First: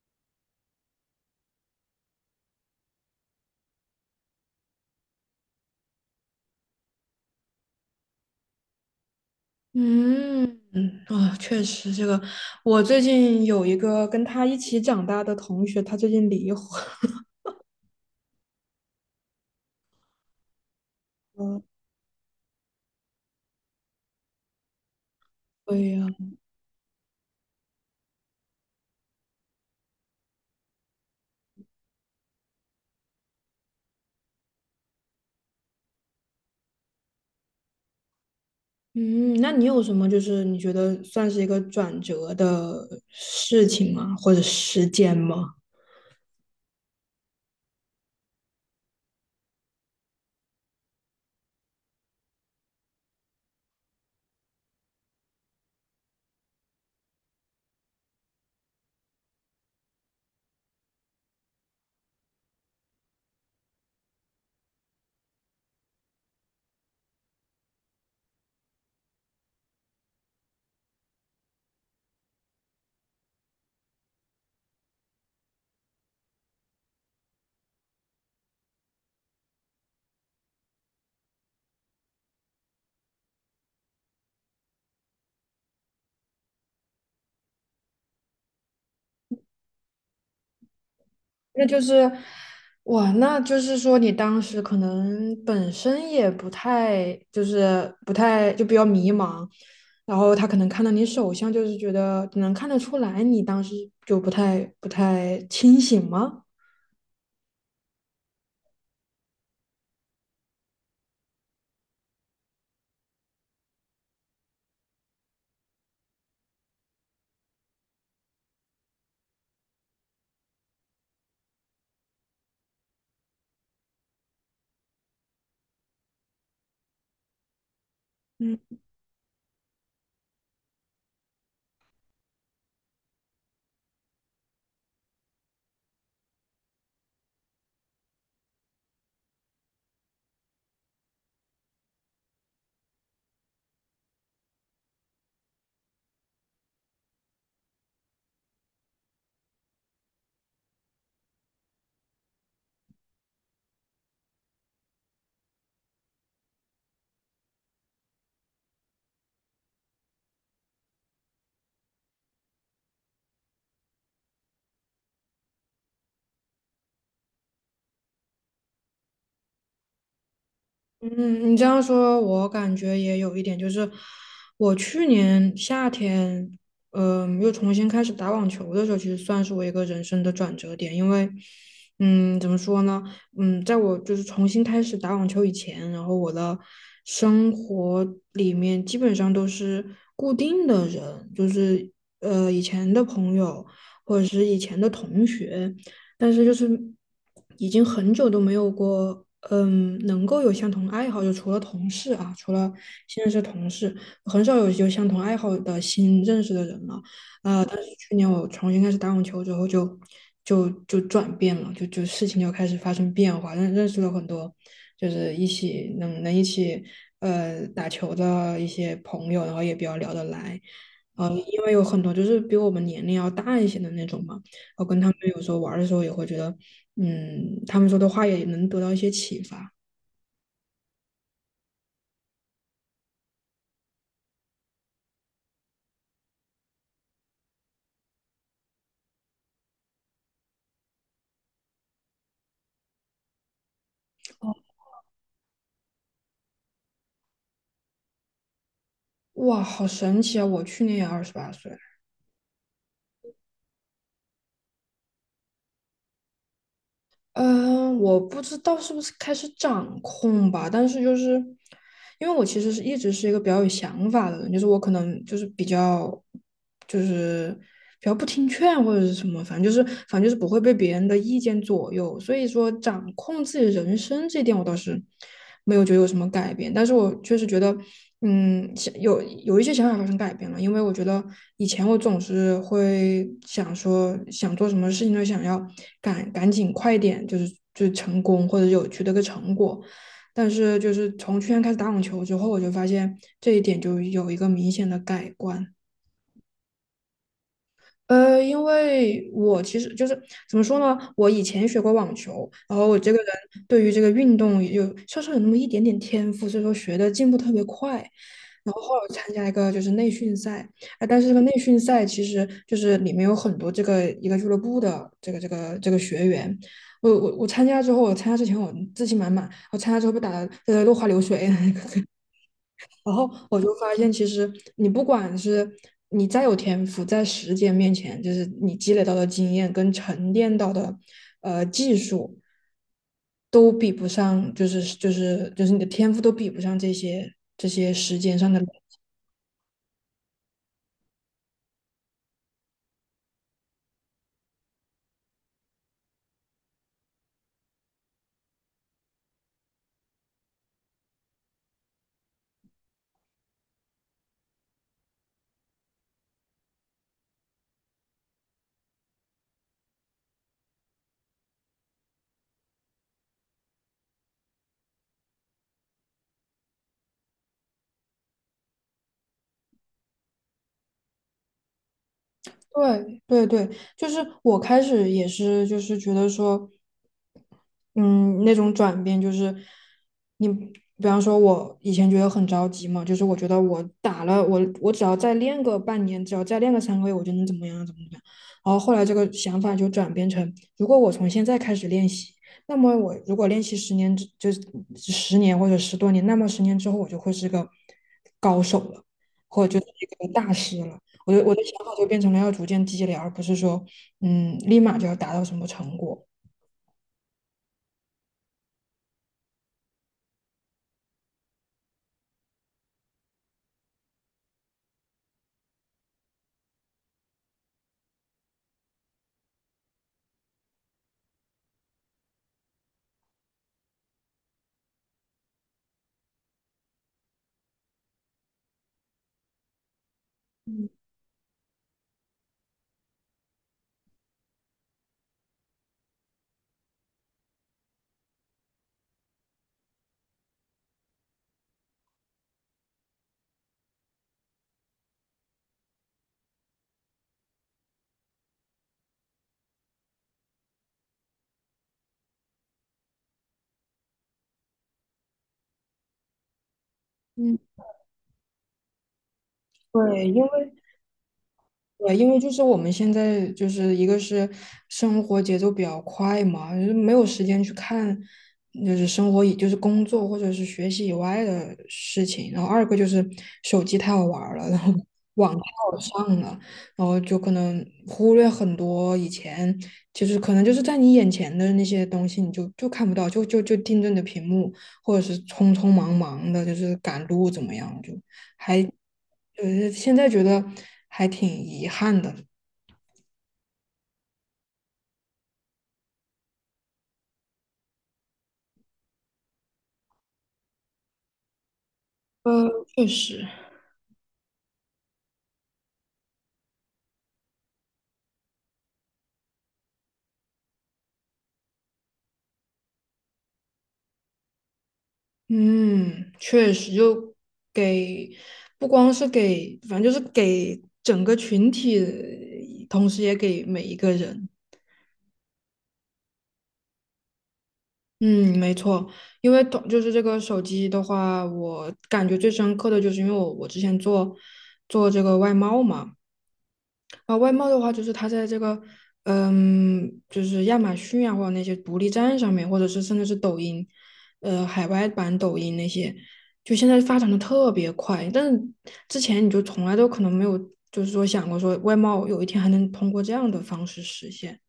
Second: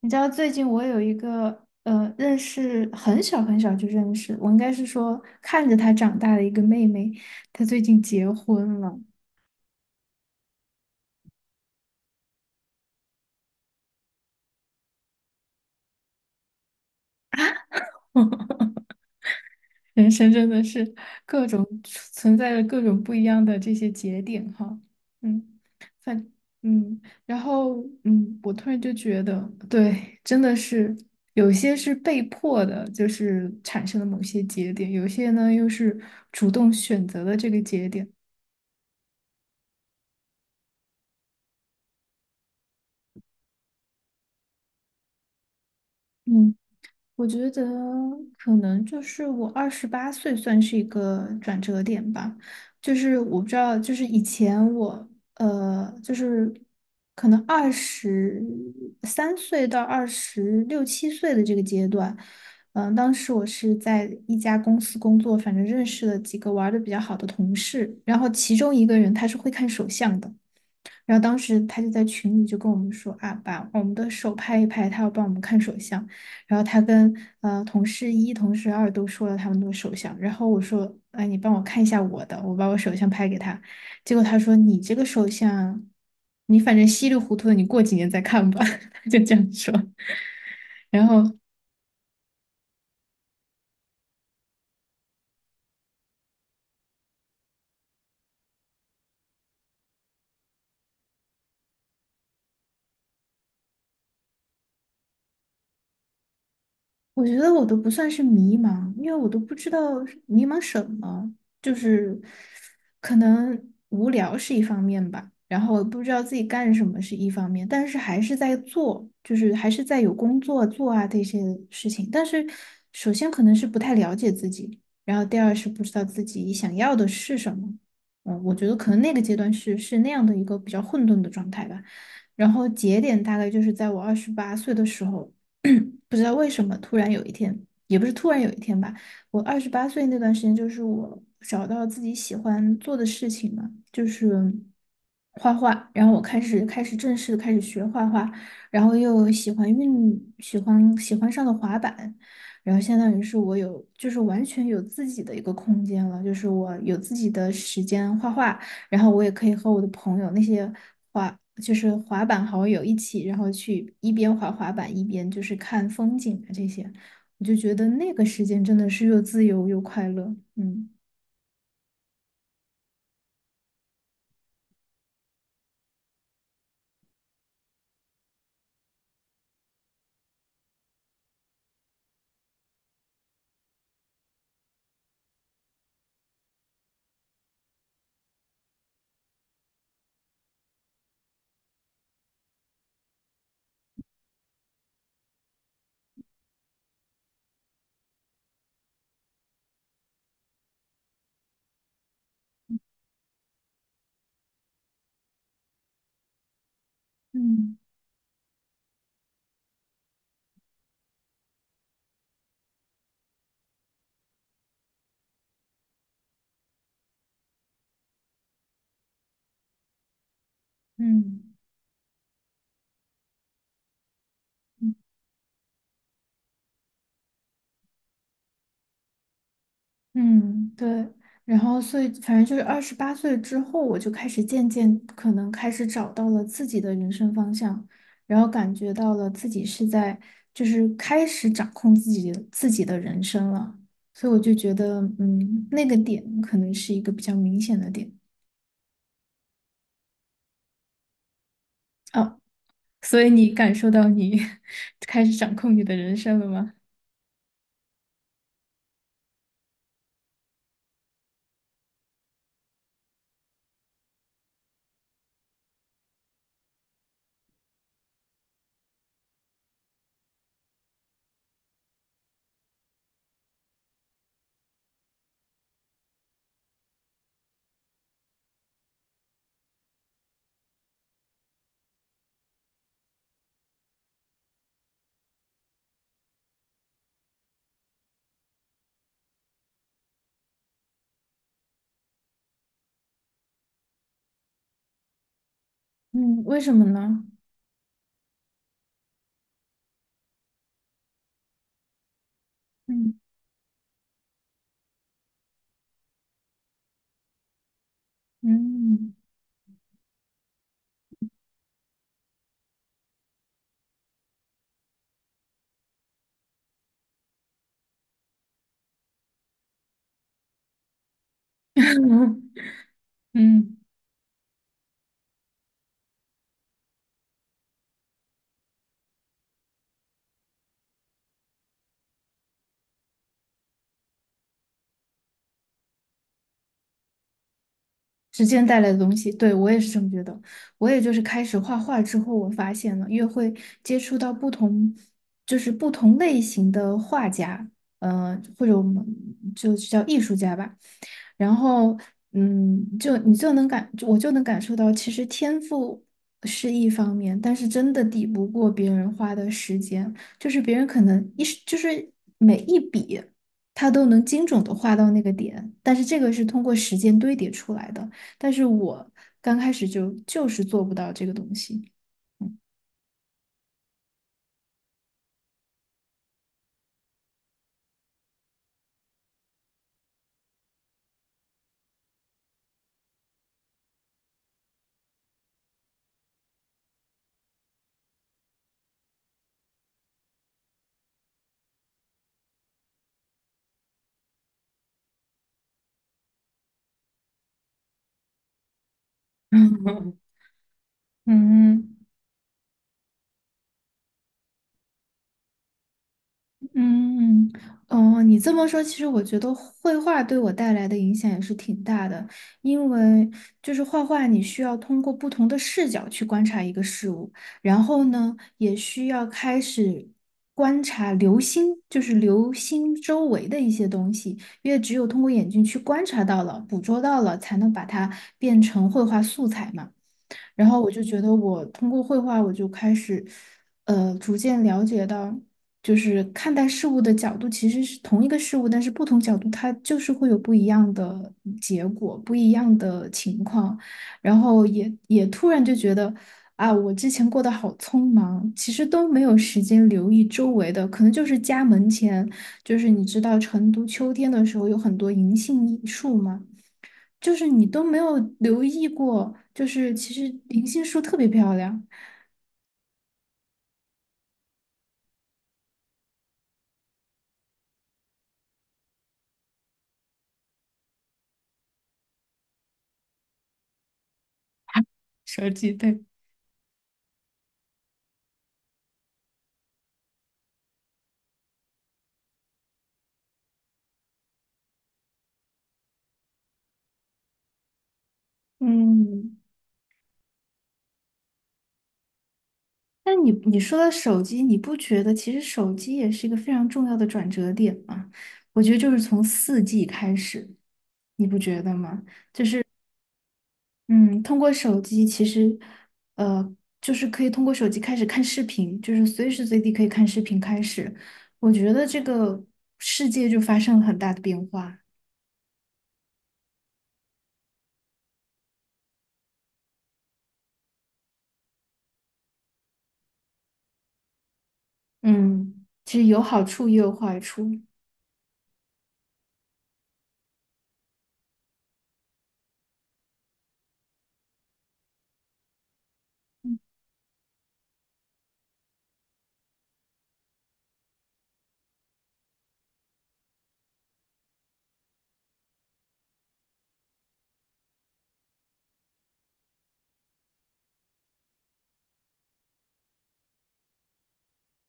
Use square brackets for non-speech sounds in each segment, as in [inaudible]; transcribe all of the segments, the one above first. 你知道最近我有一个认识很小很小就认识，我应该是说看着他长大的一个妹妹，她最近结婚了。嗯嗯啊，确实，这个我最近有一个跟他一起长大的同学，他最近离婚[laughs] 人生真的是各种存在着各种不一样的这些节点哈。嗯，了，反然后我突然就觉得，对，真的是有些是被迫的，就是产生了某些节点，有些呢又是主动选择的这个节点。嗯，那你有什么你觉得算是一个转折的事情吗？或者时间吗？嗯。我觉得可能就是我二十八岁算是一个转折点吧，就是我不知道，就是以前我就是可能23岁到二十六七岁的这个阶段。当时我是在一家公司工作，反正认识了几个玩的比较好的同事，然后其中一个人他是会看手相的。然后当时他就在群里就跟我们说啊，把我们的手拍一拍，他要帮我们看手相。然后他跟同事一、同事二都说了他们的手相。然后我说，哎，你帮我看一下我的，我把我手相拍给他。结果他说，你这个手相，你反正稀里糊涂的，你过几年再看吧。[laughs] 他就这样说。然后。那就是，哇，那就是说你当时可能本身也不太，不太就比较迷茫，然后他可能看到你手相，就是觉得能看得出来你当时就不太清醒吗？我觉得我都不算是迷茫，因为我都不知道是迷茫什么，就是可能无聊是一方面吧，然后我不知道自己干什么是一方面，但是还是在做，就是还是在有工作做啊这些事情。但是首先可能是不太了解自己，然后第二是不知道自己想要的是什么。我嗯。觉得可能那个阶段是那样的一个比较混沌的状态吧。然后节点大概就是在我二十八岁的时候。[clears throat] 不知道为什么，突然有一天，也不是突然有一天吧，我二十八岁那段时间，就是我找到自己喜欢做的事情嘛，就是画画，然后我开始正式地开始学画画，然后又喜欢上了滑板，然后相当于是就是完全有自己的一个空间了，就是我有自己的时间画画，然后我也可以和我的朋友那些就是滑板好友一起，然后去一边滑滑板一边就是看风景啊这些，我就觉得那个时间真的是又自由又快乐。嗯嗯，你这样说，我感觉也有一点，就是我去年夏天，又重新开始打网球的时候，其实算是我一个人生的转折点，因为，嗯，怎么说呢，嗯，在我重新开始打网球以前，然后我的生活里面基本上都是固定的人，就是以前的朋友或者是以前的同学。但是就是已经很久都没有过，嗯，能够有相同爱好，就除了同事啊，除了现在是同事，很少有相同爱好的新认识的人了。但嗯是去年我重新开始打网球之后就，就转变了，就事情就开始发生变化，认识了很多，就是一起能一起打球的一些朋友，然后也比较聊得来。呃，嗯。因为有很多就是比我们年龄要大一些的那种嘛，我嗯跟他们有时候玩的时候也会觉得，嗯，他们说的话也能得到一些启发。嗯，对，然后所以反正就是二十八岁之后，我就开始渐渐可能开始找到了自己的人生方向，然后感觉到了自己是在就是开始掌控自己的人生了，所以我哦，就觉得，那个点可能是一个比较明显的点哇，好神奇啊！我去年也二十八岁了。哦。所以你感受到你 [laughs] 开始掌控你的人生了吗？嗯，我不知道是不是开始掌控吧，但是就是因为我其实是一直是一个比较有想法的人，就是我可能就是比较就是比较不听劝或者是什么，反正就是不会被别人的意见左右，所以说掌控自己人生这一点我倒是没有觉得有什么改变。但是我确实觉得，嗯，想有一些想法发生改变了，因为我觉得以前我总是会想说，想做什么事情都想要赶紧快点，就是成功或者有取得个成果。但是就是从去年开始打网球之后，我就发现这一点就有一个明显的改观。嗯，为什么呢？呃，因为我其实就是怎么说呢，我以前学过网球，然后我这嗯个人对于这个运动稍稍有那么一点点天赋，所以说学的进步特别快。然后后来我嗯 参加一个就是内训赛，啊，但是这个内训赛其实就是里面有很多这个一个俱乐部的这个学员。我参加之后，我参加之前我自信满满，我参加之后被打的落花流水。[laughs] 然后 [laughs] 我就嗯。发现，其实你不管是你再有天赋，在时间面前，就是你积累到的经验跟沉淀到的技术，都比不上，就是你的天赋都比不上这些时间时上的间累。带来的东西，对，我也是这么觉得。我也就是开始画画之后，我发现了越会接触到不同，就是不同类型的画家，或者我们就是叫艺术家吧。然后，就你就能感，我就能感受到，其实天赋是一方面，但是真的抵不过别人花的时间，就是别人可能一时，就是每一笔，他都能精准的画到那个点，但是这个是通过时间堆叠出来的，但是我刚开始就是做不到这个东西。嗯对对对，就是我开始也是，就是觉得说，嗯，那种转变就是你，比方说，我以前觉得很着急嘛，就是我觉得我打了我，我只要再练个半年，只要再练个三个月，我就能怎么样怎么样。然后后来这个想法就转变成，如果我从现在开始练习，那么我如果练习十年之，就是十年或者十多年，那么十年之后我就会是个高手了，或者就是嗯 一个大师了。我的想法 [laughs] 嗯。就变成了要逐渐积累，而不是说，嗯，立马就要达到什么成果。嗯，哦，你这么说，其实我觉得绘画对我带来的影响也是挺大的，因为就是画画，你需要通过不同的视角去观察一个事物，然后呢，也需要开始观察流星，就是流星周围的一些东西，因为只有通过眼睛去观察到了、捕捉到了，才能把它变成绘画素材嘛。然后我就觉得我通过绘画，我就开始，逐渐了解到，就是看待事物的角度其实是同一个事物，但是不同角度它就是会有不一样的结果，不一样的情况。然后也突然就觉得啊，我之前过得好匆忙，其实都没有时间留意周围的，可能就是家门前，就是你知道成都秋天的时候有很多银杏树吗？就是嗯，你都没有留意过，就是其实对，银杏树特别漂亮。因为就是我们现在就是一个是生活节奏比较快嘛，就是没有时间去看，就是生活以就是工作或者是学习以外的事情。然后二个就是手机太好玩儿了，然后手网太机好对。上了，然后就可能忽略很多以前就是可能就是在你眼前的那些东西，你就看不到，就盯着你的屏幕，或者是匆匆忙忙的，就是赶路怎么样，就还。嗯，呃，现在觉得还挺遗憾的。那你说到手机，你不觉得其实手机也是一个非常重要的转折点吗？我觉得就是从4G 开始，你不觉得吗？呃，确实，嗯，通过手机其实，呃，就是可以通过手机开始看视频，就是随时随地可以看视频开始，我觉得这个世界就发生了很大的变化。嗯，确实，就给不光是给，反正就是给整个群体，同时也给每一个人。嗯，其实有好处也有坏处。嗯，没错，因为就是这个手机的话，我感觉最深刻的就是因为我之前做这个外贸嘛，啊，外贸的话，就是它在这个，嗯，就是亚马逊啊，或者那些独立站上面，或者是甚至是抖音，呃，海外版抖音那些，就现在发展的特别快。但是之前你就从来都可能没有，就是说想过说外贸有一天还能通过这样的方式实现。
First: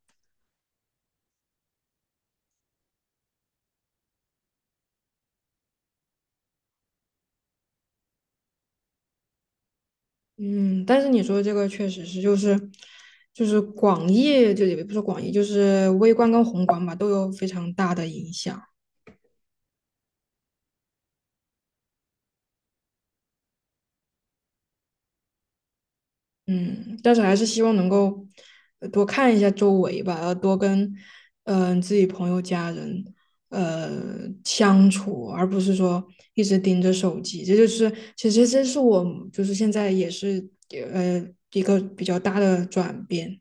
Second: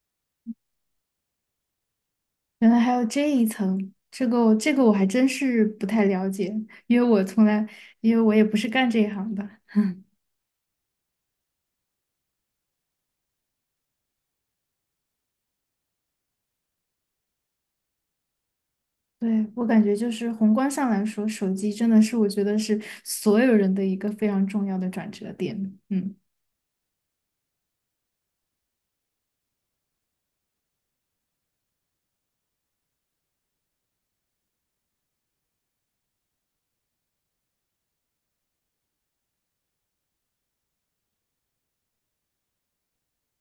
原来还有这一层，这个我还真是不太了解，因为我从来，因为我也不是干这一行的。嗯，但是你说这个确实是，就是就是广义，就也不是广义，就是微观跟宏观吧，都有非常大的影响。对，我感觉就是宏观上来说，手机真的是我觉得是所有人的一个非常重要的转折点。嗯嗯，但是还是希望能够多看一下周围吧，要多跟自己朋友、家人呃相处，而不是说一直盯着手机。这就是其实这是我就是现在也是呃一个比较大的转变，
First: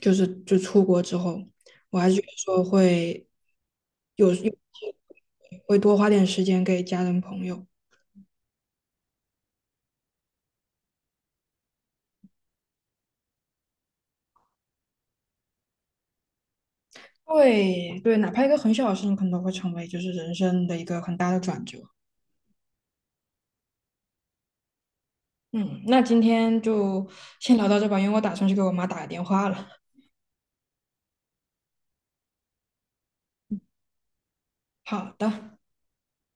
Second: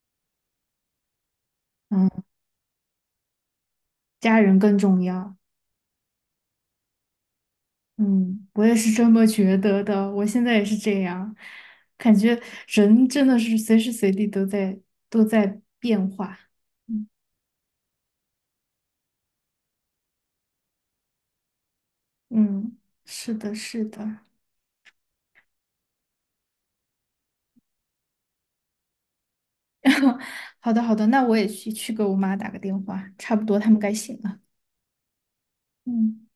就出国之后，我还是嗯，觉得说会有家有人更重要。会多花点时间给家人朋友。嗯，我也是这么觉得的，我现在也是这样，感觉人真的是随时随地都在变化。嗯对对，哪怕一个很小的事情，可能都会成为就是人生的一个很大的转折。嗯，是的，是的。嗯，那今天就先聊到这吧，因为我打算去给我妈打个电话了。[laughs] 好的，好的，那我也去给我妈打个电话，差不多他们该醒了。好的。嗯。